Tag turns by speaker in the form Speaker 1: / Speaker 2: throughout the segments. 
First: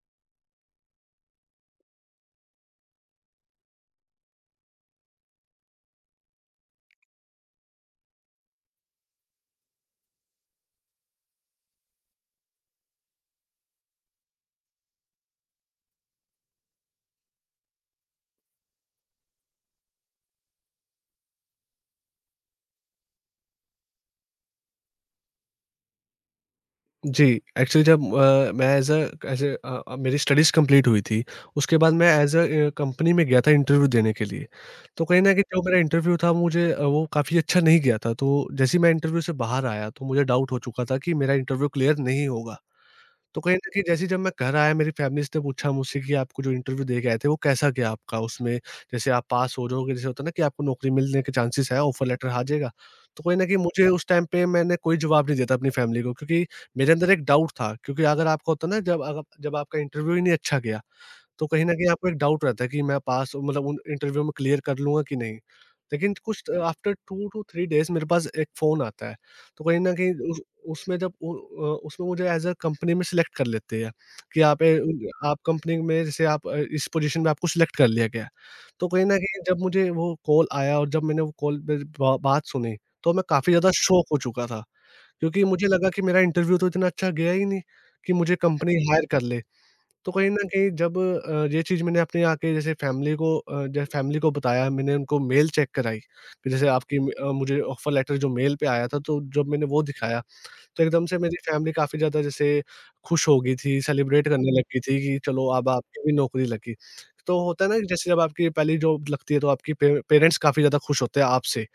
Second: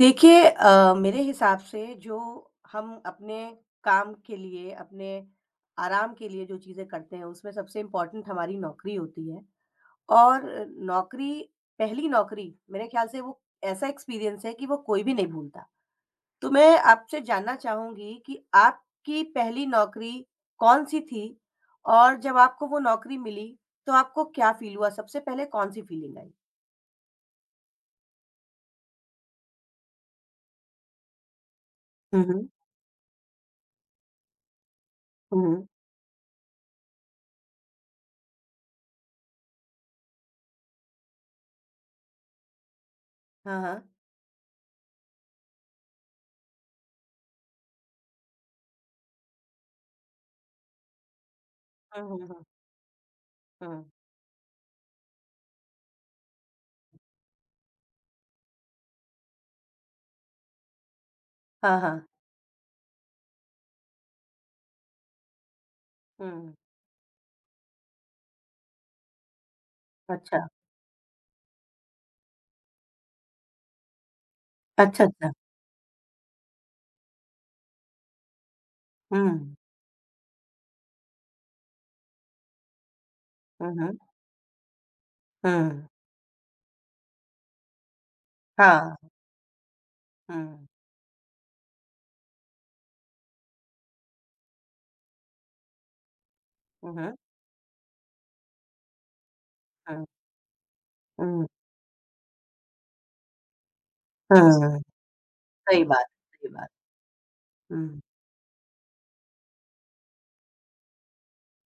Speaker 1: देखिए मेरे हिसाब से जो हम अपने काम के लिए, अपने आराम के लिए जो चीज़ें करते हैं, उसमें सबसे इम्पोर्टेंट हमारी नौकरी होती है और नौकरी पहली नौकरी मेरे ख़्याल से वो ऐसा एक्सपीरियंस है कि वो कोई भी नहीं भूलता। तो मैं आपसे जानना चाहूँगी कि आपकी पहली नौकरी कौन-सी थी? और जब आपको वो नौकरी मिली, तो आपको क्या फ़ील हुआ? सबसे पहले कौन-सी फ़ीलिंग आई?
Speaker 2: जी, एक्चुअली जब मैं एज़ अ अ अ, मेरी स्टडीज़ कंप्लीट हुई थी। उसके बाद मैं
Speaker 1: हुँ, हुँ।
Speaker 2: कंपनी में गया था इंटरव्यू देने के लिए। तो कहीं न
Speaker 1: हुँ,
Speaker 2: कहीं जो
Speaker 1: हुँ।
Speaker 2: मेरा इंटरव्यू था मुझे वो काफ़ी अच्छा नहीं गया था, तो जैसे ही मैं इंटरव्यू से बाहर आया, तो मुझे डाउट हो चुका था कि मेरा इंटरव्यू क्लियर नहीं होगा। तो कहीं न
Speaker 1: हाँ, हाँ।
Speaker 2: कहीं जैसे जब मैं घर आया, मेरी फैमिलीज़ ने पूछा मुझसे कि आपको जो इंटरव्यू दे के आए थे, वो कैसा गया आपका? उसमें जैसे आप पास हो जाओगे, जैसे होता है ना कि आपको नौकरी मिलने के चांसेस है,
Speaker 1: हुँ,
Speaker 2: ऑफर
Speaker 1: हुँ,
Speaker 2: लेटर आ
Speaker 1: हुँ।
Speaker 2: जाएगा। तो कहीं न कहीं
Speaker 1: हुँ।
Speaker 2: मुझे उस टाइम पे मैंने कोई जवाब नहीं दिया था अपनी फैमिली को, क्योंकि मेरे अंदर एक डाउट था, क्योंकि अगर आपको होता है ना जब आपका इंटरव्यू ही नहीं अच्छा गया, तो कहीं न
Speaker 1: हाँ,
Speaker 2: कहीं
Speaker 1: हाँ।
Speaker 2: आपको एक डाउट रहता है कि मैं पास, मतलब उन इंटरव्यू में क्लियर कर लूँगा कि नहीं? लेकिन कुछ
Speaker 1: हुँ,
Speaker 2: आफ्टर 2 टू 3 डेज़ मेरे पास एक फ़ोन आता है। तो कहीं न कहीं
Speaker 1: अच्छा।
Speaker 2: उस उसमें उसमें मुझे एज़ अ कंपनी में सिलेक्ट कर लेते हैं कि
Speaker 1: अच्छा, अच्छा।
Speaker 2: आप कंपनी में जैसे आप इस पोज़ीशन में आपको सिलेक्ट कर लिया गया है। तो कहीं न कहीं
Speaker 1: हुँ,
Speaker 2: जब मुझे वो कॉल आया और जब मैंने वो कॉल पे बा बात सुनी, तो मैं काफ़ी
Speaker 1: हुँ,
Speaker 2: ज़्यादा
Speaker 1: हुँ,
Speaker 2: शॉक हो चुका था, क्योंकि मुझे
Speaker 1: हुँ,
Speaker 2: लगा कि मेरा इंटरव्यू तो इतना अच्छा गया ही नहीं कि मुझे कंपनी
Speaker 1: हाँ,
Speaker 2: हायर कर ले। तो कहीं न
Speaker 1: हुँ,
Speaker 2: कहीं ये चीज़ मैंने अपनी आके जैसे फैमिली को बताया, मैंने उनको मेल चेक कराई कि जैसे
Speaker 1: हुँ, हुँ,
Speaker 2: मुझे ऑफ़र लेटर जो मेल पे आया था, तो जब मैंने वो
Speaker 1: हुँ,
Speaker 2: दिखाया, तो एकदम से मेरी फैमिली काफ़ी ज़्यादा जैसे खुश हो गई थी, सेलिब्रेट
Speaker 1: हुँ,
Speaker 2: करने लग गई
Speaker 1: हुँ,
Speaker 2: थी कि चलो, अब
Speaker 1: सही बात
Speaker 2: आपकी भी
Speaker 1: है,
Speaker 2: नौकरी
Speaker 1: सही बात।
Speaker 2: लगी। तो होता है ना कि
Speaker 1: हुँ,
Speaker 2: जैसे जब आपकी पहली जॉब लगती है, तो आपके पे पेरेंट्स काफ़ी ज़्यादा खुश होते हैं आपसे।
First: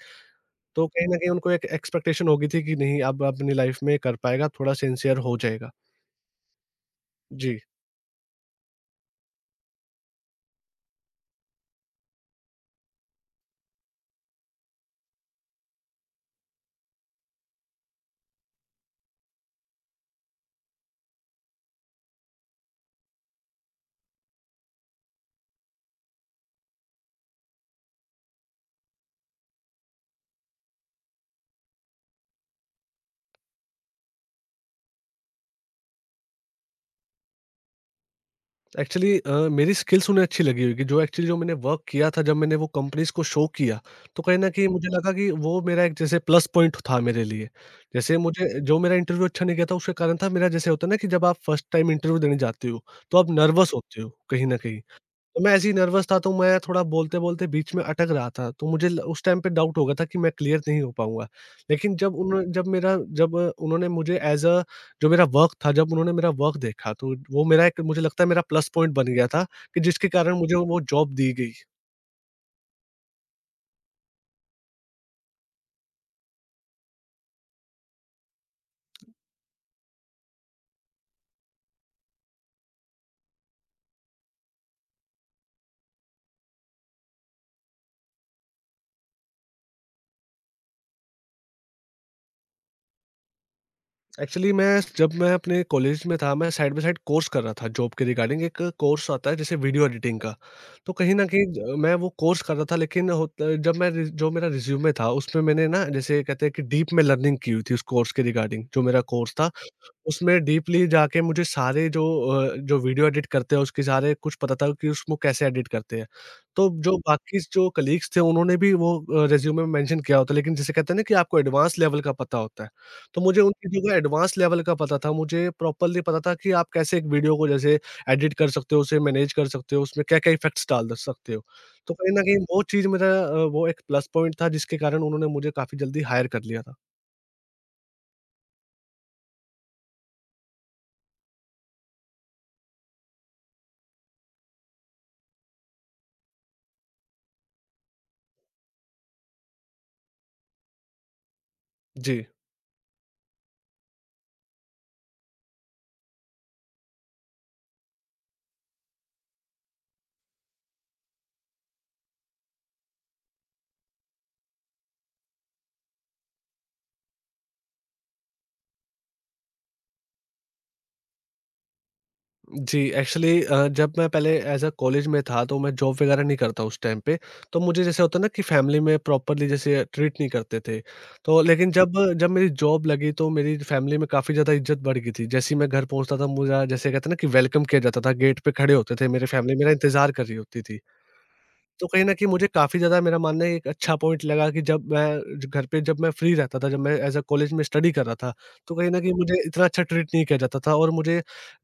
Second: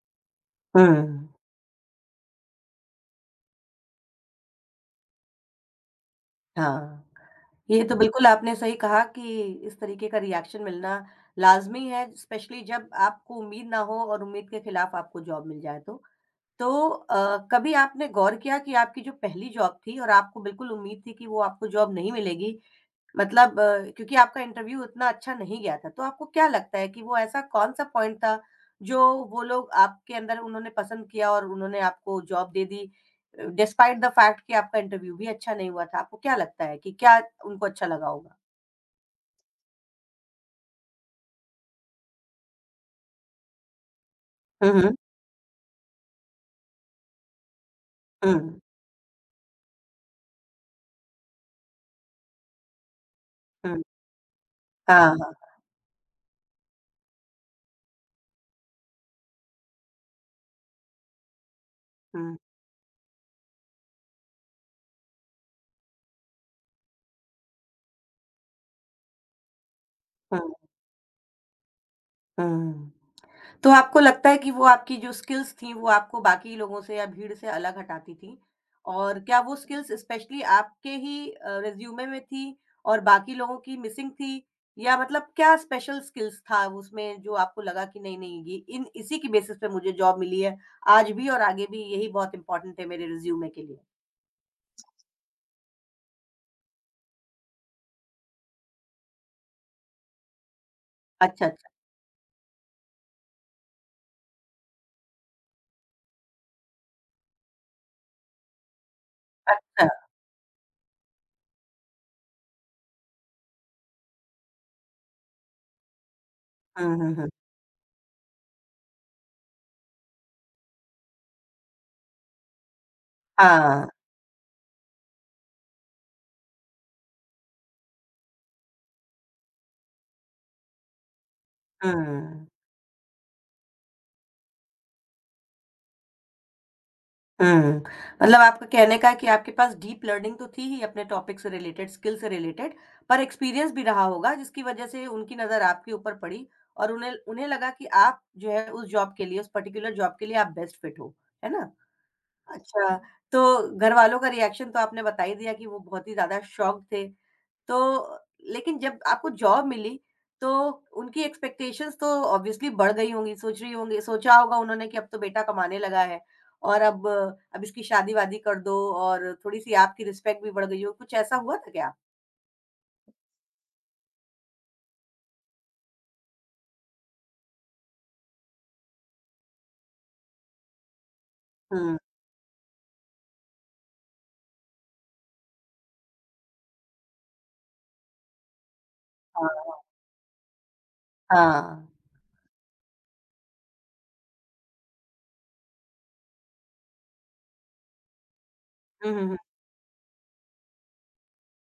Speaker 2: तो
Speaker 1: हुँ,
Speaker 2: कहीं न कहीं उनको एक एक्सपेक्टेशन हो गई थी कि नहीं, अब अपनी लाइफ़ में कर पाएगा, थोड़ा सिंसियर हो जाएगा।
Speaker 1: हाँ।
Speaker 2: जी।
Speaker 1: ये तो बिल्कुल आपने सही कहा कि इस तरीके का रिएक्शन मिलना लाज़मी है, स्पेशली जब आपको उम्मीद ना हो और उम्मीद के खिलाफ आपको जॉब मिल जाए तो। तो कभी आपने गौर किया कि आपकी जो पहली जॉब थी और आपको बिल्कुल उम्मीद थी कि वो आपको जॉब नहीं मिलेगी, मतलब क्योंकि आपका इंटरव्यू उतना अच्छा नहीं गया था, तो आपको क्या लगता है कि वो ऐसा कौन-सा पॉइंट था, जो वो लोग आपके अंदर उन्होंने पसंद किया और उन्होंने आपको जॉब दे दी डिस्पाइट द फैक्ट कि आपका इंटरव्यू भी अच्छा नहीं हुआ था? आपको क्या लगता है कि क्या उनको अच्छा लगा होगा?
Speaker 2: एक्चुअली मेरी स्किल्स उन्हें अच्छी लगी होगी, जो एक्चुअली जो मैंने वर्क किया था, जब मैंने वो कंपनीज़ को शो किया, तो कहीं न कहीं
Speaker 1: हुँ,
Speaker 2: मुझे
Speaker 1: हुँ।
Speaker 2: लगा कि वो मेरा एक जैसे प्लस पॉइंट था मेरे लिए। जैसे
Speaker 1: हुँ,
Speaker 2: मुझे जो मेरा इंटरव्यू अच्छा नहीं गया था, उसका कारण था मेरा जैसे, होता है ना, कि जब आप फर्स्ट टाइम इंटरव्यू देने जाते हो, तो आप नर्वस
Speaker 1: हुँ।
Speaker 2: होते हो कहीं न कहीं।
Speaker 1: हाँ, हाँ।
Speaker 2: तो मैं ऐसे ही नर्वस था, तो मैं थोड़ा बोलते-बोलते बीच में अटक रहा था, तो मुझे ल उस टाइम पे डाउट हो गया था कि मैं क्लियर नहीं हो पाऊँगा। लेकिन जब
Speaker 1: हुँ,
Speaker 2: उन्हों जब मेरा जब उन्होंने मुझे एज़ अ जो मेरा वर्क था, जब उन्होंने मेरा वर्क देखा, तो वो मेरा एक, मुझे लगता है, मेरा प्लस पॉइंट बन गया था, कि जिसके कारण मुझे
Speaker 1: हुँ,
Speaker 2: वो जॉब दी गई।
Speaker 1: हुँ। तो आपको लगता है कि वो आपकी जो स्किल्स थी, वो आपको बाकी लोगों से या भीड़ से अलग हटाती थी? और क्या वो स्किल्स स्पेशली आपके ही रिज़्यूमे में थी और बाकी लोगों की मिसिंग थी? या मतलब क्या स्पेशल स्किल्स था उसमें जो आपको लगा कि नहीं, नहीं ये इन इसी की बेसिस पे मुझे जॉब मिली है, आज भी और आगे भी यही बहुत इम्पोर्टेंट है मेरे रिज़्यूमे के लिए?
Speaker 2: एक्चुअली मैं जब मैं अपने कॉलेज में था, मैं साइड बाय साइड कोर्स कर रहा था। जॉब के रिगार्डिंग एक कोर्स आता है, जैसे वीडियो एडिटिंग का। तो कहीं न
Speaker 1: अच्छा,
Speaker 2: कहीं
Speaker 1: अच्छा,
Speaker 2: ज मैं वो कोर्स कर रहा था, लेकिन होता जब मैं रि जो मेरा रिज़्यूमे था, उसमें मैंने ना, जैसे कहते हैं कि डीप में लर्निंग की हुई थी, उस कोर्स के रिगार्डिंग जो मेरा कोर्स था,
Speaker 1: अच्छा।
Speaker 2: उसमें डीपली जाके मुझे सारे जो वीडियो एडिट करते हैं, उसके सारे कुछ पता था कि उसको कैसे एडिट करते हैं। तो
Speaker 1: हुँ,
Speaker 2: जो
Speaker 1: हुँ, हुँ।
Speaker 2: बाकी जो कलीग्स थे, उन्होंने भी रिज़्यूमे में मेंशन किया होता है, लेकिन जिसे कहते हैं ना कि आपको एडवांस लेवल का पता होता है। तो मुझे उनकी
Speaker 1: हाँ,
Speaker 2: जगह एडवांस लेवल का पता था, मुझे प्रॉपरली पता था कि आप कैसे एक वीडियो को जैसे एडिट कर सकते हो, उसे मैनेज कर सकते हो, उसमें क्या-क्या इफ़ेक्ट्स डाल द सकते हो। तो कहीं न कहीं
Speaker 1: हुँ।
Speaker 2: वो चीज़ मेरा वो एक प्लस पॉइंट था, जिसके कारण उन्होंने मुझे काफ़ी जल्दी हायर कर लिया था।
Speaker 1: हुँ। मतलब आपका कहने का है कि आपके पास डीप लर्निंग तो थी ही अपने टॉपिक से रिलेटेड, स्किल से रिलेटेड, पर एक्सपीरियंस भी रहा होगा जिसकी वज़ह से उनकी नज़र आपके ऊपर पड़ी और उन्हें उन्हें लगा कि आप जो है उस जॉब के लिए, उस पर्टिकुलर जॉब के लिए आप बेस्ट फिट हो। है ना?
Speaker 2: जी।
Speaker 1: अच्छा, तो घरवालों का रिएक्शन तो आपने बता ही दिया कि वो बहुत ही ज़्यादा शॉक्ड थे। तो लेकिन जब आपको जॉब मिली, तो उनकी एक्सपेक्टेशंस तो ऑब्वियसली बढ़ गई होंगी, सोच रही होंगी सोचा होगा उन्होंने कि अब तो बेटा कमाने लगा है और अब इसकी शादी-वादी कर दो और थोड़ी-सी आपकी रिस्पेक्ट भी बढ़ गई हो, कुछ ऐसा हुआ था क्या?
Speaker 2: जी, एक्चुअली जब मैं पहले एज़ अ कॉलेज में था, तो मैं जॉब वगैरह नहीं करता उस टाइम पे, तो मुझे जैसे होता है ना कि फैमिली में प्रॉपर्ली जैसे ट्रीट नहीं करते थे। तो लेकिन जब
Speaker 1: हुँ,
Speaker 2: जब मेरी जॉब लगी, तो मेरी फैमिली में काफ़ी ज़्यादा इज़्ज़त बढ़ गई थी। जैसे ही मैं घर पहुँचता था, मुझे जैसे कहते हैं ना कि वेलकम किया जाता था, गेट पे खड़े होते थे, मेरी फैमिली
Speaker 1: हाँ,
Speaker 2: मेरा इंतज़ार कर रही होती थी।
Speaker 1: हाँ।
Speaker 2: तो कहीं न कहीं मुझे काफ़ी ज़्यादा, मेरा मानना है, एक अच्छा पॉइंट लगा कि जब मैं घर पे, जब मैं फ्री रहता था, जब मैं एज़ अ कॉलेज में स्टडी कर रहा था, तो कहीं न
Speaker 1: हुँ,
Speaker 2: कहीं
Speaker 1: हुँ,
Speaker 2: मुझे इतना अच्छा ट्रीट नहीं किया जाता था, और मुझे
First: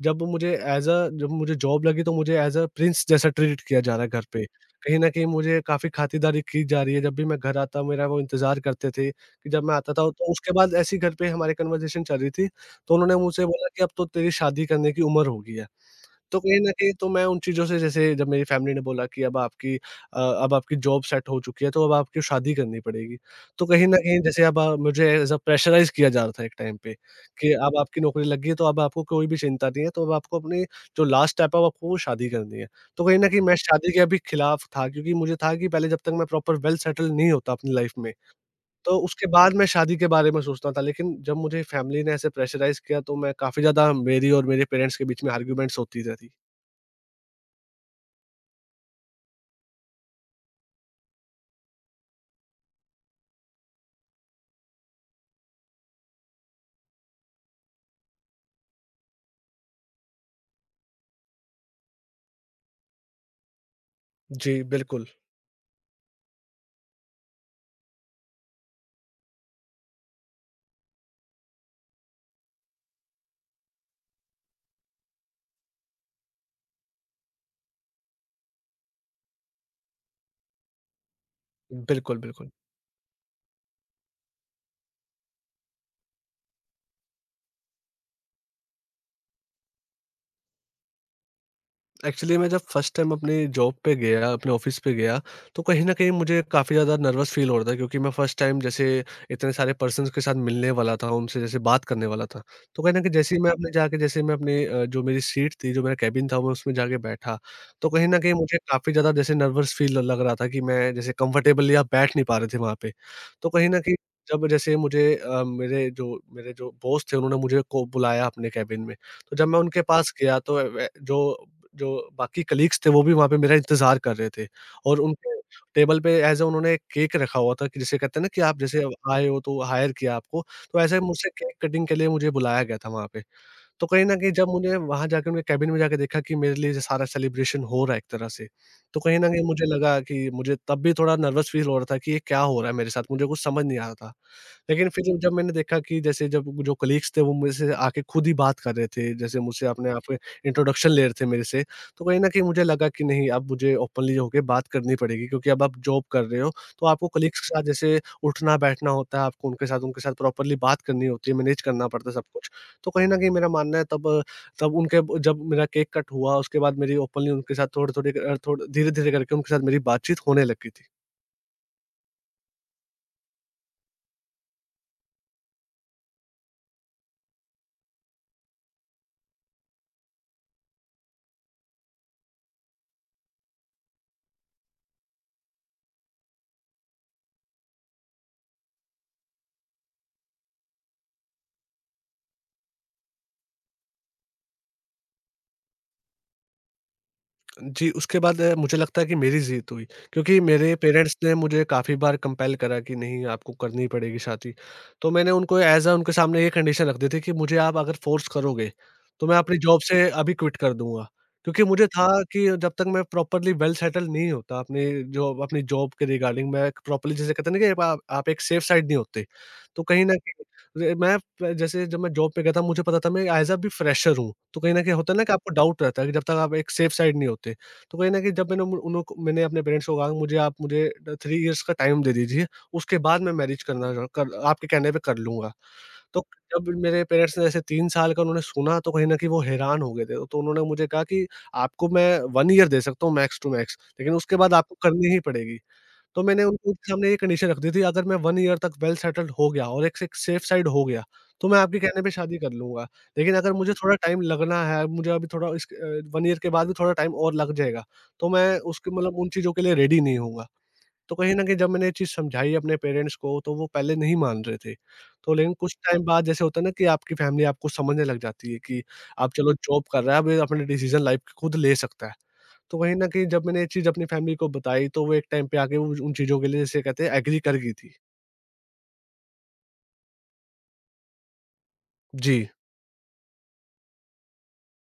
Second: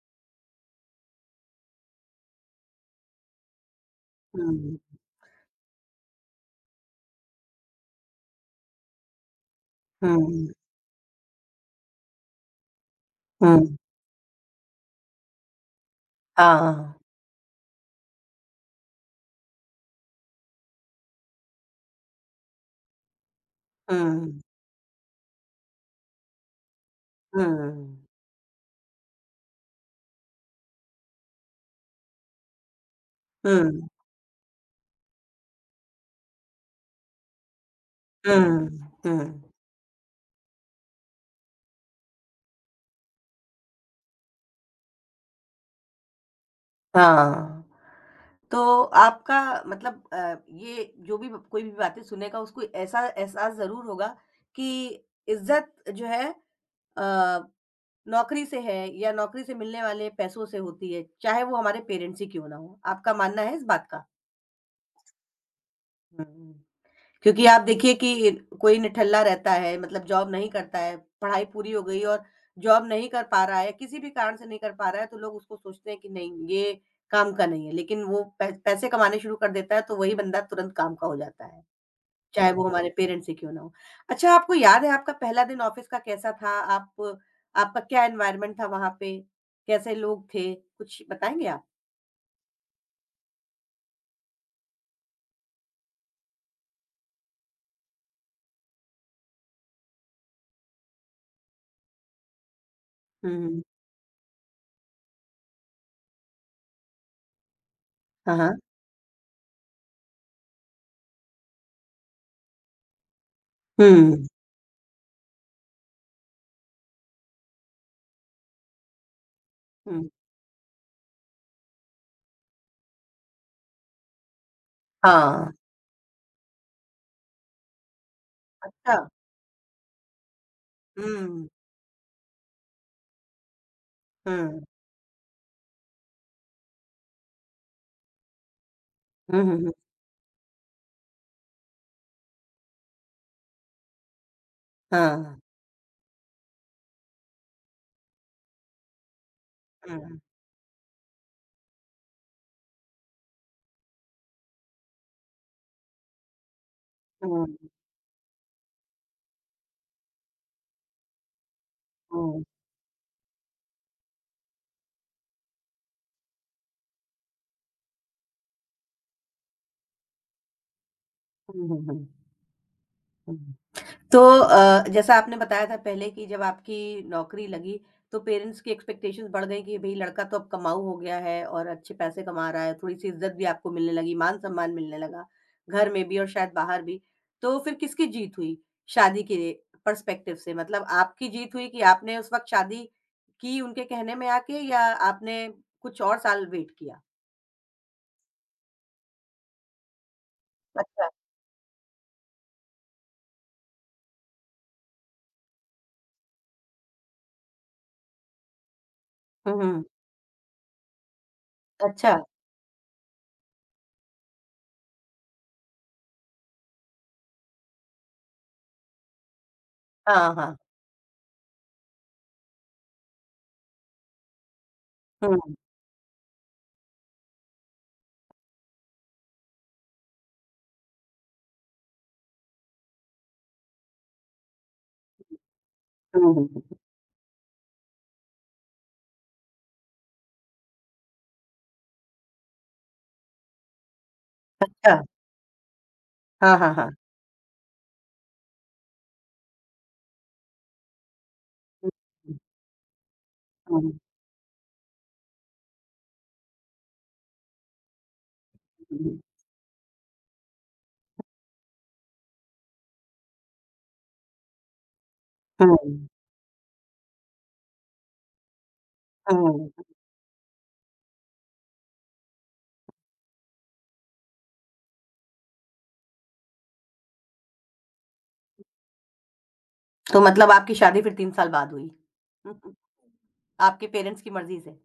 Speaker 2: जब मुझे एज़ अ जब मुझे जॉब लगी, तो मुझे एज़ अ प्रिंस जैसा ट्रीट किया जा रहा है घर पे।
Speaker 1: हुँ।
Speaker 2: कहीं न कहीं मुझे काफ़ी खातिरदारी की जा रही है, जब भी मैं घर आता, मेरा वो इंतज़ार करते थे कि जब मैं आता था,
Speaker 1: हुँ,
Speaker 2: तो
Speaker 1: हुँ,
Speaker 2: उसके बाद ऐसे ही घर पे हमारी कन्वर्सेशन चल रही थी, तो उन्होंने मुझसे बोला
Speaker 1: हुँ,
Speaker 2: कि अब तो तेरी शादी करने की उम्र हो गई है। तो कहीं न
Speaker 1: हाँ,
Speaker 2: कहीं मैं उन चीज़ों से जैसे, जब मेरी फैमिली ने बोला कि अब आपकी जॉब सेट हो चुकी है, तो अब आपको शादी करनी पड़ेगी। तो कहीं न कहीं
Speaker 1: हुँ,
Speaker 2: जैसे अब मुझे ऐज़ अ प्रेशराइज़ किया जा रहा था एक टाइम पे,
Speaker 1: हुँ,
Speaker 2: कि अब आपकी
Speaker 1: हुँ,
Speaker 2: नौकरी लग गई है, तो अब आपको कोई भी चिंता नहीं है, तो अब आपको अपनी, जो लास्ट स्टेप है, वो आपको, वो शादी करनी है। तो कहीं न कहीं मैं
Speaker 1: हुँ,
Speaker 2: शादी के अभी खिलाफ था, क्योंकि मुझे था कि पहले जब तक मैं प्रॉपर वेल सेटल नहीं होता अपनी लाइफ़ में,
Speaker 1: हुँ,
Speaker 2: तो उसके
Speaker 1: हुँ,
Speaker 2: बाद मैं शादी के बारे में सोचता था। लेकिन जब मुझे फैमिली ने ऐसे प्रेशराइज़ किया, तो मैं काफ़ी ज़्यादा, मेरी और मेरे पेरेंट्स के बीच में आर्गुमेंट्स होती रहती।
Speaker 1: हाँ। तो आपका मतलब ये जो भी कोई भी बातें सुनेगा उसको ऐसा एहसास ज़रूर होगा कि इज़्ज़त जो है अ, नौकरी से है या नौकरी से मिलने वाले पैसों से होती है, चाहे वो हमारे पेरेंट्स ही क्यों ना हों। आपका मानना है इस बात का?
Speaker 2: जी, बिल्कुल।
Speaker 1: हुँ। क्योंकि आप देखिए कि कोई निठल्ला रहता है मतलब जॉब नहीं करता है, पढ़ाई पूरी हो गई और जॉब नहीं कर पा रहा है, किसी भी कारण से नहीं कर पा रहा है तो लोग उसको सोचते हैं कि नहीं ये काम का नहीं है, लेकिन वो पै पैसे कमाने शुरू कर देता है तो वही बंदा तुरंत काम का हो जाता है,
Speaker 2: बिल्कुल, बिल्कुल।
Speaker 1: चाहे वो हमारे पेरेंट्स ही क्यों ना हो। अच्छा आपको याद है आपका पहला दिन ऑफ़िस का कैसा था? आप आपका क्या एनवायरनमेंट था वहाँ पे? कैसे लोग थे? कुछ बताएँगे आप?
Speaker 2: एक्चुअली मैं जब फर्स्ट टाइम अपनी जॉब पे गया, अपने ऑफ़िस पे गया, तो कहीं न कहीं मुझे काफ़ी ज़्यादा नर्वस फ़ील हो रहा था, क्योंकि मैं फर्स्ट टाइम जैसे इतने सारे पर्सन्स के साथ मिलने वाला था, उनसे जैसे बात करने वाला था। तो कहीं न कहीं
Speaker 1: हुँ,
Speaker 2: जैसे ही मैं
Speaker 1: हुँ।
Speaker 2: अपने जाके जैसे मैं अपनी अ, जो मेरी सीट थी, जो मेरा केबिन था, मैं उसमें जाके बैठा, तो कहीं न कहीं
Speaker 1: हाँ, हाँ।
Speaker 2: मुझे काफ़ी ज़्यादा जैसे नर्वस फ़ील लग रहा था कि मैं जैसे कंफर्टेबली आप बैठ नहीं पा रहे थे वहाँ पे। तो कहीं न कहीं
Speaker 1: हुँ,
Speaker 2: जब जैसे मेरे जो बॉस थे, उन्होंने मुझे को बुलाया अपने केबिन में। तो जब मैं उनके
Speaker 1: हुँ।
Speaker 2: पास गया, तो वे जो जो बाकी कलीग्स थे, वो भी वहाँ पे मेरा इंतज़ार कर रहे थे, और उनके
Speaker 1: हाँ,
Speaker 2: टेबल पे ऐज़ अ उन्होंने एक केक रखा हुआ था, कि जिसे कहते हैं ना कि आप जैसे
Speaker 1: अच्छा।
Speaker 2: आए हो तो हायर किया आपको, तो ऐसे
Speaker 1: हुँ,
Speaker 2: मुझसे
Speaker 1: हुँ।
Speaker 2: केक कटिंग के लिए मुझे बुलाया गया था वहाँ पे। तो कहीं न कहीं जब मुझे वहाँ जाके उनके केबिन में जाके देखा कि मेरे लिए ये सारा सेलिब्रेशन हो रहा है एक तरह से, तो कहीं न
Speaker 1: हुँ,
Speaker 2: कहीं
Speaker 1: हुँ,
Speaker 2: मुझे
Speaker 1: हुँ।
Speaker 2: लगा कि मुझे तब भी थोड़ा नर्वस फ़ील हो रहा था कि ये क्या हो रहा है मेरे साथ? मुझे कुछ समझ नहीं आ रहा था। लेकिन
Speaker 1: हाँ,
Speaker 2: फिर जब
Speaker 1: हाँ,
Speaker 2: मैंने देखा कि जैसे जब जो कलीग्स थे वो मुझसे आके खुद ही बात कर रहे थे, जैसे मुझसे अपने
Speaker 1: हाँ,
Speaker 2: आप
Speaker 1: हाँ।
Speaker 2: इंट्रोडक्शन ले रहे थे मेरे से, तो कहीं न कहीं मुझे लगा कि नहीं अब मुझे ओपनली होके बात करनी पड़ेगी, क्योंकि अब आप जॉब कर रहे हो, तो आपको कलीग्स
Speaker 1: हुँ,
Speaker 2: के साथ जैसे उठना-बैठना होता है, आपको उनके साथ प्रॉपर्ली बात करनी होती है, मैनेज करना पड़ता है सब कुछ। तो कहीं न कहीं मेरा मानना है, तब तब उनके ब जब मेरा केक कट हुआ, उसके बाद मेरी ओपनली उनके साथ थोड़ी-थोड़ी अ, थोड़ धीरे-धीरे करके उनके साथ मेरी बातचीत होने लग गई थी।
Speaker 1: हुँ, हुँ, हुँ। तो जैसा आपने बताया था पहले कि जब आपकी नौकरी लगी, तो पेरेंट्स की एक्सपेक्टेशंस बढ़ गई कि भई लड़का तो अब कमाऊ हो गया है और अच्छे पैसे कमा रहा है, थोड़ी-सी इज़्ज़त भी आपको मिलने लगी, मान-सम्मान मिलने लगा, घर में भी और शायद बाहर भी। तो फिर किसकी जीत हुई शादी के पर्सपेक्टिव से? मतलब आपकी जीत हुई कि आपने उस वक़्त शादी की उनके कहने में आके या आपने कुछ और साल वेट किया?
Speaker 2: जी, उसके बाद मुझे लगता है कि मेरी जीत हुई, क्योंकि मेरे
Speaker 1: अच्छा।
Speaker 2: पेरेंट्स ने मुझे काफ़ी बार कंपेल करा कि नहीं आपको करनी ही पड़ेगी शादी। तो मैंने उनको ऐज़ अ उनके सामने ये कंडीशन रख दी थी कि मुझे आप अगर फ़ोर्स करोगे, तो मैं
Speaker 1: हुँ,
Speaker 2: अपनी जॉब
Speaker 1: हुँ।
Speaker 2: से अभी क्विट कर दूँगा। क्योंकि मुझे था
Speaker 1: अच्छा।
Speaker 2: कि जब तक मैं प्रॉपर्ली वेल सेटल नहीं होता अपने जो अपनी जॉब के रिगार्डिंग मैं प्रॉपर्ली, जिसे कहते हैं ना कि आप एक सेफ साइड नहीं होते। तो कहीं न
Speaker 1: हाँ,
Speaker 2: कहीं
Speaker 1: हाँ।
Speaker 2: रे मैं प जैसे जब मैं जॉब पे गया था, मुझे पता था मैं ऐज़ अ अभी फ्रेशर हूँ। तो कहीं न कहीं होता है ना कि
Speaker 1: हुँ,
Speaker 2: आपको डाउट रहता है, कि जब तक आप एक सेफ साइड नहीं होते। तो कहीं न कहीं जब मैंने उन उन्हों को मैंने अपने पेरेंट्स को कहा, मुझे ड 3 इयर्स का टाइम दे दीजिए, उसके बाद मैं मैरिज करना र कर आपके कहने पे कर लूँगा। तो
Speaker 1: हुँ, हुँ,
Speaker 2: जब
Speaker 1: हुँ।
Speaker 2: मेरे पेरेंट्स ने ऐसे 3 साल का उन्होंने सुना, तो कहीं न कहीं वो हैरान हो गए थे। तो उन्होंने मुझे कहा कि आपको मैं 1 ईयर दे सकता हूँ मैक्स टू मैक्स, लेकिन उसके बाद आपको
Speaker 1: अच्छा,
Speaker 2: करनी ही पड़ेगी। तो मैंने
Speaker 1: हाँ,
Speaker 2: उनको
Speaker 1: हाँ, हाँ।
Speaker 2: उनके सामने ये कंडीशन रख दी थी, अगर मैं 1 ईयर तक वेल सेटल्ड हो गया और एक एक सेफ साइड हो गया, तो मैं आपके
Speaker 1: हुँ,
Speaker 2: कहने पे शादी कर लूँगा। लेकिन अगर मुझे
Speaker 1: हुँ,
Speaker 2: थोड़ा
Speaker 1: हुँ,
Speaker 2: टाइम लगना है, मुझे अभी थोड़ा 1 ईयर के बाद भी थोड़ा टाइम और लग जाएगा, तो मैं उसके मतलब उन चीज़ों के लिए रेडी नहीं हूँगा। तो कहीं न कहीं जब मैंने ये चीज़ समझाई अपने पेरेंट्स को, तो वो पहले नहीं मान रहे थे। तो लेकिन कुछ टाइम
Speaker 1: हुँ,
Speaker 2: बाद जैसे होता है ना कि आपकी फैमिली आपको समझने लग जाती है कि अब
Speaker 1: हुँ,
Speaker 2: चलो
Speaker 1: हुँ।
Speaker 2: जॉब कर रहा है, अब ये अपने डिसीज़न लाइफ़ के खुद ले सकता है। तो कहीं न कहीं जब मैंने ये चीज़ अपनी फैमिली को बताई, तो वो एक टाइम पे आके वो उन चीज़ों के लिए, जैसे कहते हैं, एग्री कर गई थी।
Speaker 1: तो मतलब आपकी शादी फिर 3 साल बाद हुई।
Speaker 2: जी।
Speaker 1: आपके पेरेंट्स की मर्ज़ी से।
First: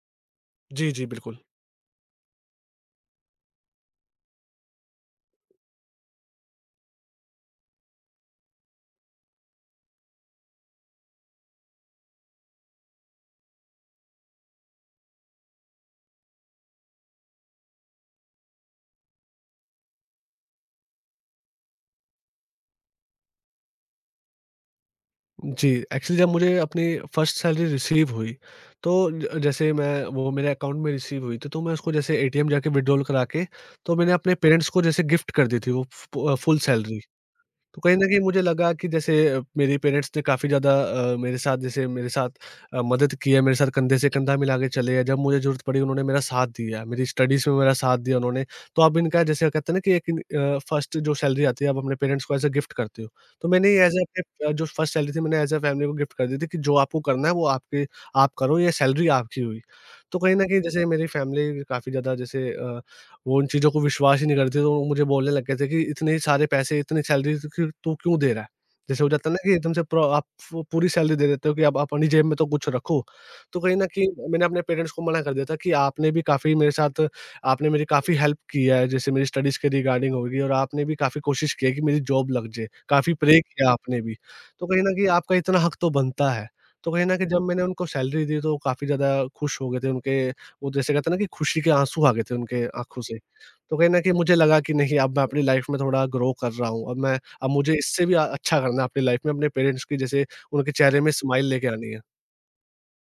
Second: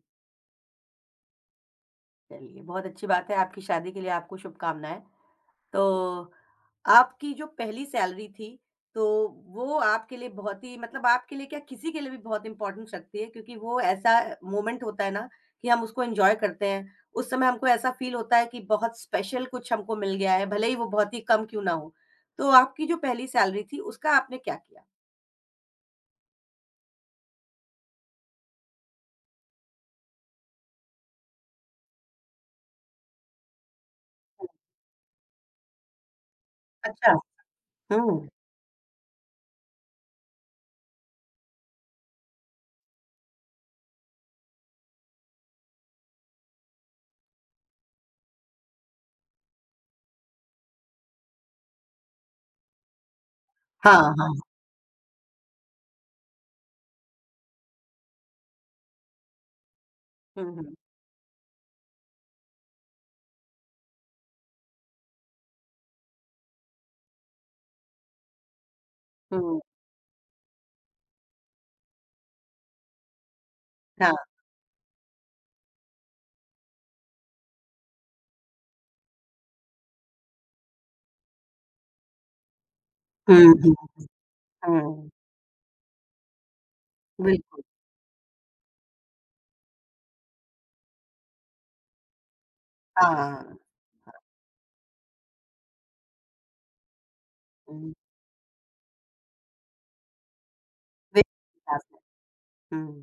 Speaker 2: जी, जी, बिल्कुल।
Speaker 1: चलिए, बहुत अच्छी बात है, आपकी शादी के लिए आपको शुभकामनाएँ। तो आपकी जो पहली सैलरी थी, तो वो आपके लिए बहुत ही मतलब आपके लिए क्या किसी के लिए भी बहुत इम्पोर्टेंट रखती है क्योंकि वो ऐसा मोमेंट होता है ना कि हम उसको एन्जॉय करते हैं। उस समय हमको ऐसा फ़ील होता है कि बहुत स्पेशल कुछ हमको मिल गया है, भले ही वो बहुत ही कम क्यों ना हो। तो आपकी जो पहली सैलरी थी, उसका आपने क्या किया?
Speaker 2: जी, एक्चुअली जब मुझे अपनी फर्स्ट सैलरी रिसीव हुई, तो ज जैसे मैं वो मेरे अकाउंट में रिसीव हुई थी, तो मैं उसको जैसे एटीएम जाके विथड्रॉल करा के, तो मैंने अपने पेरेंट्स को जैसे गिफ्ट कर दी थी, वो फुल सैलरी।
Speaker 1: अच्छा,
Speaker 2: तो कहीं न कहीं
Speaker 1: हुँ।
Speaker 2: मुझे लगा कि मेरे पेरेंट्स ने काफ़ी ज़्यादा, मेरे साथ जैसे मेरे साथ अ, मदद की है, मेरे साथ कंधे से कंधा मिला के चले हैं, जब मुझे ज़रूरत पड़ी उन्होंने मेरा साथ दिया, मेरी स्टडीज़ में मेरा साथ दिया उन्होंने। तो अब इनका, जैसे कहते हैं ना कि फर्स्ट जो सैलरी आती है आप अपने पेरेंट्स को एज़ अ गिफ्ट करते हो। तो मैंने ये
Speaker 1: हाँ,
Speaker 2: एज़ अ
Speaker 1: हाँ।
Speaker 2: अपने अ, जो फर्स्ट सैलरी थी मैंने एज़ अ फैमिली को गिफ्ट कर दी थी, कि जो आपको करना है वो आपके आप करो, ये सैलरी आपकी हुई। तो कहीं
Speaker 1: हुँ,
Speaker 2: न कहीं
Speaker 1: हुँ,
Speaker 2: जैसे मेरी फैमिली काफ़ी ज़्यादा जैसे अ वो उन चीज़ों को विश्वास ही नहीं करती, तो वो मुझे बोलने लग गए थे कि इतने सारे पैसे, इतनी सैलरी तू क्यों दे रहा है? जैसे हो जाता है ना कि
Speaker 1: हुँ,
Speaker 2: एकदम से पूरा आप फ पूरी सैलरी दे देते हो, कि अब अपनी जेब में तो कुछ रखो। तो कहीं न कहीं
Speaker 1: हाँ।
Speaker 2: मैंने अपने पेरेंट्स को मना कर दिया था कि आपने भी काफ़ी मेरे साथ आपने मेरी काफ़ी हेल्प की है, जैसे मेरी स्टडीज़ के रिगार्डिंग होगी, और आपने भी काफ़ी कोशिश की है कि मेरी जॉब लग जाए, काफ़ी
Speaker 1: हुँ,
Speaker 2: प्रे किया
Speaker 1: हुँ,
Speaker 2: आपने भी। तो कहीं न कहीं
Speaker 1: हुँ।
Speaker 2: आपका इतना हक तो बनता है। तो कहीं न कहीं जब
Speaker 1: बिल्कुल।
Speaker 2: मैंने उनको सैलरी दी, तो वो काफ़ी ज़्यादा खुश हो गए थे, उनके वो जैसे कहते हैं ना कि खुशी के आँसू आ गए थे उनके आँखों
Speaker 1: हाँ,
Speaker 2: से। तो कहीं न कहीं
Speaker 1: हाँ,
Speaker 2: मुझे लगा कि नहीं अब मैं अपनी लाइफ़ में थोड़ा ग्रो कर रहा हूँ। अब मुझे
Speaker 1: हुँ।
Speaker 2: इससे भी अच्छा करना है अपनी लाइफ़ में, अपने पेरेंट्स की जैसे उनके चेहरे में स्माइल लेके आनी है।
Speaker 1: हुँ।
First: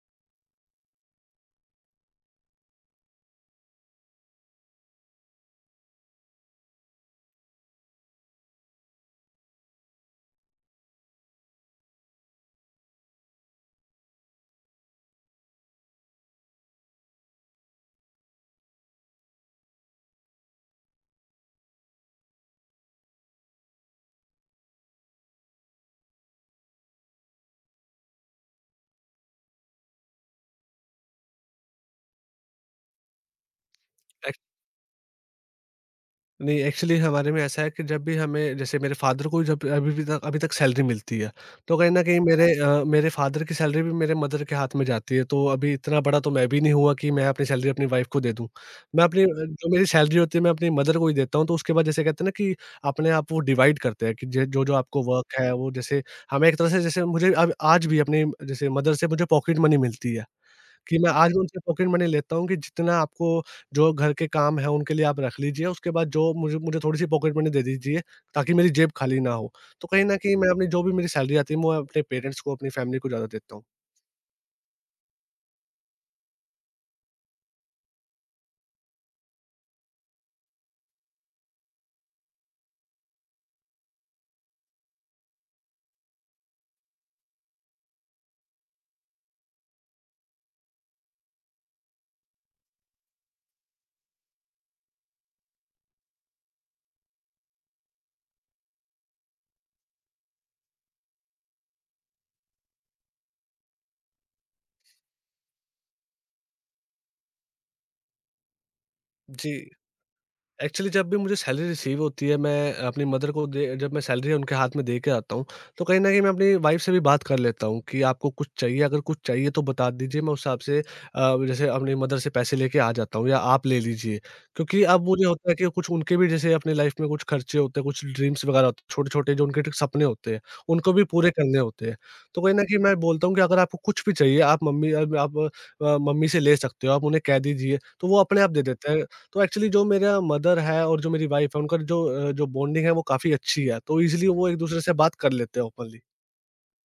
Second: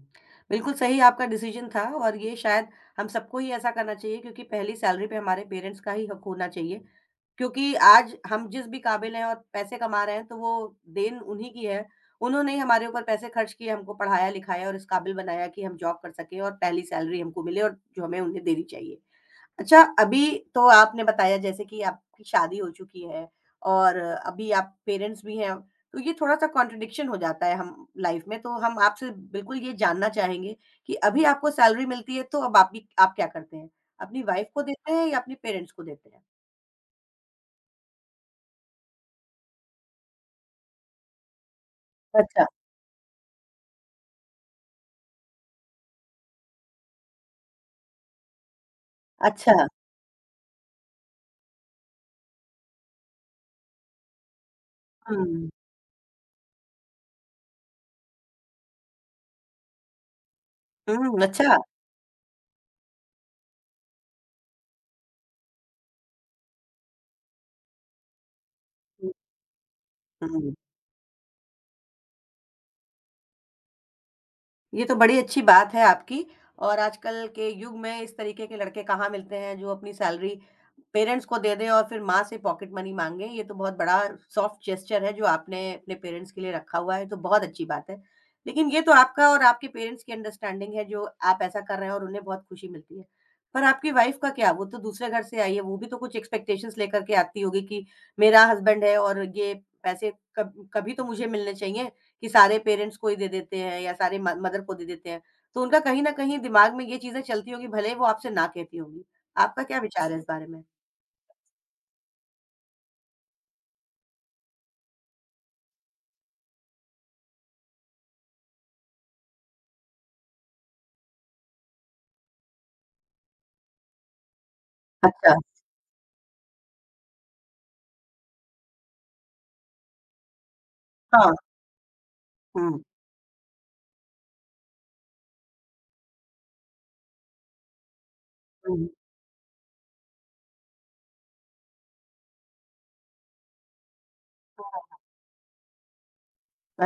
Speaker 1: बिल्कुल सही आपका डिसीज़न था और ये शायद हम सबको ही ऐसा करना चाहिए क्योंकि पहली सैलरी पे हमारे पेरेंट्स का ही हक होना चाहिए। क्योंकि आज हम जिस भी काबिल हैं और पैसे कमा रहे हैं तो वो देन उन्हीं की है। उन्होंने ही हमारे ऊपर पैसे खर्च किए, हमको पढ़ाया-लिखाया और इस काबिल बनाया कि हम जॉब कर सकें और पहली सैलरी हमको मिले और जो हमें उन्हें देनी चाहिए। अच्छा, अभी तो आपने बताया जैसे कि आपकी शादी हो चुकी है और अभी आप पेरेंट्स भी हैं, तो ये थोड़ा-सा कॉन्ट्रडिक्शन हो जाता है हम लाइफ में, तो हम आपसे बिल्कुल ये जानना चाहेंगे कि अभी आपको सैलरी मिलती है, तो अब आप क्या करते हैं? अपनी वाइफ को देते हैं या अपने पेरेंट्स को देते हैं?
Speaker 2: नहीं, एक्चुअली हमारे में ऐसा है कि जब भी हमें जैसे मेरे फ़ादर को जब अभी तक सैलरी मिलती है, तो कहीं न कहीं
Speaker 1: अच्छा,
Speaker 2: मेरे फ़ादर की सैलरी भी मेरे मदर के हाथ में जाती है। तो अभी इतना बड़ा तो मैं भी नहीं हुआ कि मैं अपनी सैलरी अपनी वाइफ़ को दे दूँ। मैं अपनी
Speaker 1: अच्छा।
Speaker 2: जो मेरी सैलरी होती है मैं अपनी मदर को ही देता हूँ। तो उसके बाद, जैसे कहते हैं ना कि अपने आप वो डिवाइड करते हैं कि जे जो-जो आपको वर्क
Speaker 1: हुँ,
Speaker 2: है वो, जैसे हमें एक तरह से, जैसे मुझे अब आज भी अपनी जैसे मदर से मुझे पॉकेट मनी मिलती है। कि मैं
Speaker 1: हुँ,
Speaker 2: आज
Speaker 1: अच्छा।
Speaker 2: उनसे पॉकेट मनी लेता हूँ कि जितना आपको जो घर के काम है उनके लिए आप रख लीजिए, उसके बाद जो मुझे मुझे थोड़ी-सी पॉकेट मनी दे दीजिए, ताकि मेरी जेब
Speaker 1: हुँ,
Speaker 2: खाली ना हो। तो कहीं न कहीं मैं
Speaker 1: हुँ।
Speaker 2: अपनी जो भी मेरी सैलरी आती है, मैं अपने पेरेंट्स को, अपनी फैमिली को ज़्यादा देता हूँ।
Speaker 1: ये तो बड़ी अच्छी बात है आपकी और आजकल के युग में इस तरीके के लड़के कहाँ मिलते हैं जो अपनी सैलरी पेरेंट्स को दे दें और फिर माँ से पॉकेट मनी माँगे। ये तो बहुत बड़ा सॉफ्ट जेस्चर है जो आपने अपने पेरेंट्स के लिए रखा हुआ है, तो बहुत अच्छी बात है। लेकिन ये तो आपका और आपके पेरेंट्स की अंडरस्टैंडिंग है जो आप ऐसा कर रहे हैं और उन्हें बहुत खुशी मिलती है। पर आपकी वाइफ़ का क्या? वो तो दूसरे घर से आई है, वो भी तो कुछ एक्सपेक्टेशंस लेकर के आती होगी कि मेरा हस्बैंड है और ये पैसे कब कभी तो मुझे मिलने चाहिए। कि सारे पेरेंट्स को ही दे देते हैं या सारे म मदर को दे देते हैं। तो उनका कहीं न कहीं दिमाग में ये चीज़ें चलती होंगी, भले ही वो आपसे ना कहती होंगी।
Speaker 2: जी।
Speaker 1: आपका क्या विचार है इस बारे में?
Speaker 2: एक्चुअली जब भी मुझे सैलरी रिसीव होती है, मैं अपनी मदर को दे जब मैं सैलरी उनके हाथ में दे के आता हूँ, तो कहीं ना कहीं मैं अपनी वाइफ से भी बात कर लेता हूँ, कि आपको कुछ चाहिए अगर कुछ चाहिए तो बता दीजिए, मैं उस हिसाब से जैसे अपनी मदर से पैसे लेके आ जाता हूँ, या आप ले लीजिए। क्योंकि अब मुझे
Speaker 1: अच्छा।
Speaker 2: होता है कि कुछ उनके भी जैसे अपनी लाइफ में कुछ खर्चे होते हैं, कुछ ड्रीम्स वगैरह होते हैं, छोटे छोटे जो उनके सपने होते हैं, उनको भी
Speaker 1: हाँ।
Speaker 2: पूरे करने होते हैं। तो कहीं ना कहीं
Speaker 1: हुँ।
Speaker 2: मैं बोलता हूँ कि अगर आपको कुछ भी चाहिए आप मम्मी आप, अ, मम्मी से ले सकते हो, आप उन्हें कह दीजिए तो वो अपने आप दे
Speaker 1: हुँ,
Speaker 2: देते हैं। तो एक्चुअली जो मेरा मदर है और जो मेरी वाइफ़ है, उनका जो बॉन्डिंग है वो काफ़ी अच्छी है, तो इज़िली वो एक-दूसरे से
Speaker 1: हुँ।
Speaker 2: बात कर लेते हैं ओपनली।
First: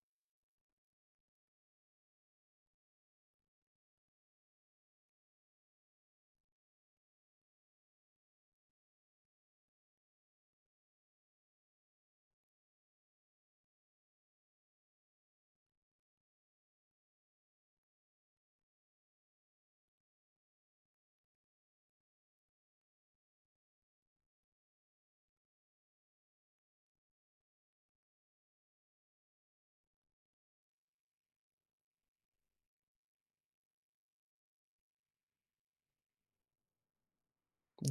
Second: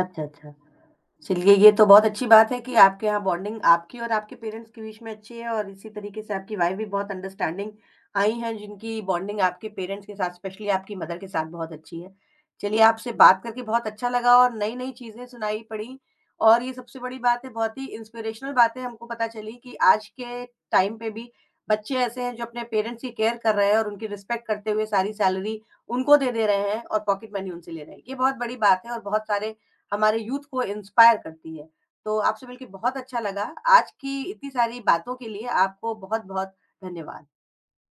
Speaker 1: अच्छा, अच्छा। चलिए ये तो बहुत अच्छी बात है कि आपके यहाँ बॉन्डिंग आपकी और आपके पेरेंट्स के बीच में अच्छी है और इसी तरीके से आपकी वाइफ़ भी बहुत अंडरस्टैंडिंग आई हैं जिनकी बॉन्डिंग आपके पेरेंट्स के साथ स्पेशली आपकी मदर के साथ बहुत अच्छी है। चलिए आपसे बात करके बहुत अच्छा लगा और नई-नई चीज़ें सुनाई पड़ी और ये सबसे बड़ी बात है बहुत ही इंस्पिरेशनल बातें हमको पता चली कि आज के टाइम पे भी बच्चे ऐसे हैं जो अपने पेरेंट्स की केयर कर रहे हैं और उनकी रिस्पेक्ट करते हुए सारी सैलरी उनको दे दे रहे हैं और पॉकेट मनी उनसे ले रहे हैं। ये बहुत बड़ी बात है और बहुत सारे हमारे यूथ को इंस्पायर करती है। तो आपसे मिलके बहुत अच्छा लगा। आज की इतनी सारी बातों के लिए आपको बहुत-बहुत धन्यवाद।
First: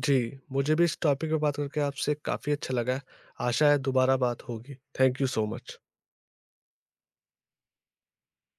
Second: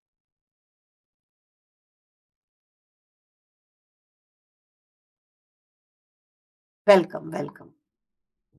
Speaker 2: जी, मुझे भी इस टॉपिक पे बात करके आपसे काफ़ी अच्छा लगा है। आशा है दोबारा बात होगी। Thank you so much.
Speaker 1: Welcome, welcome.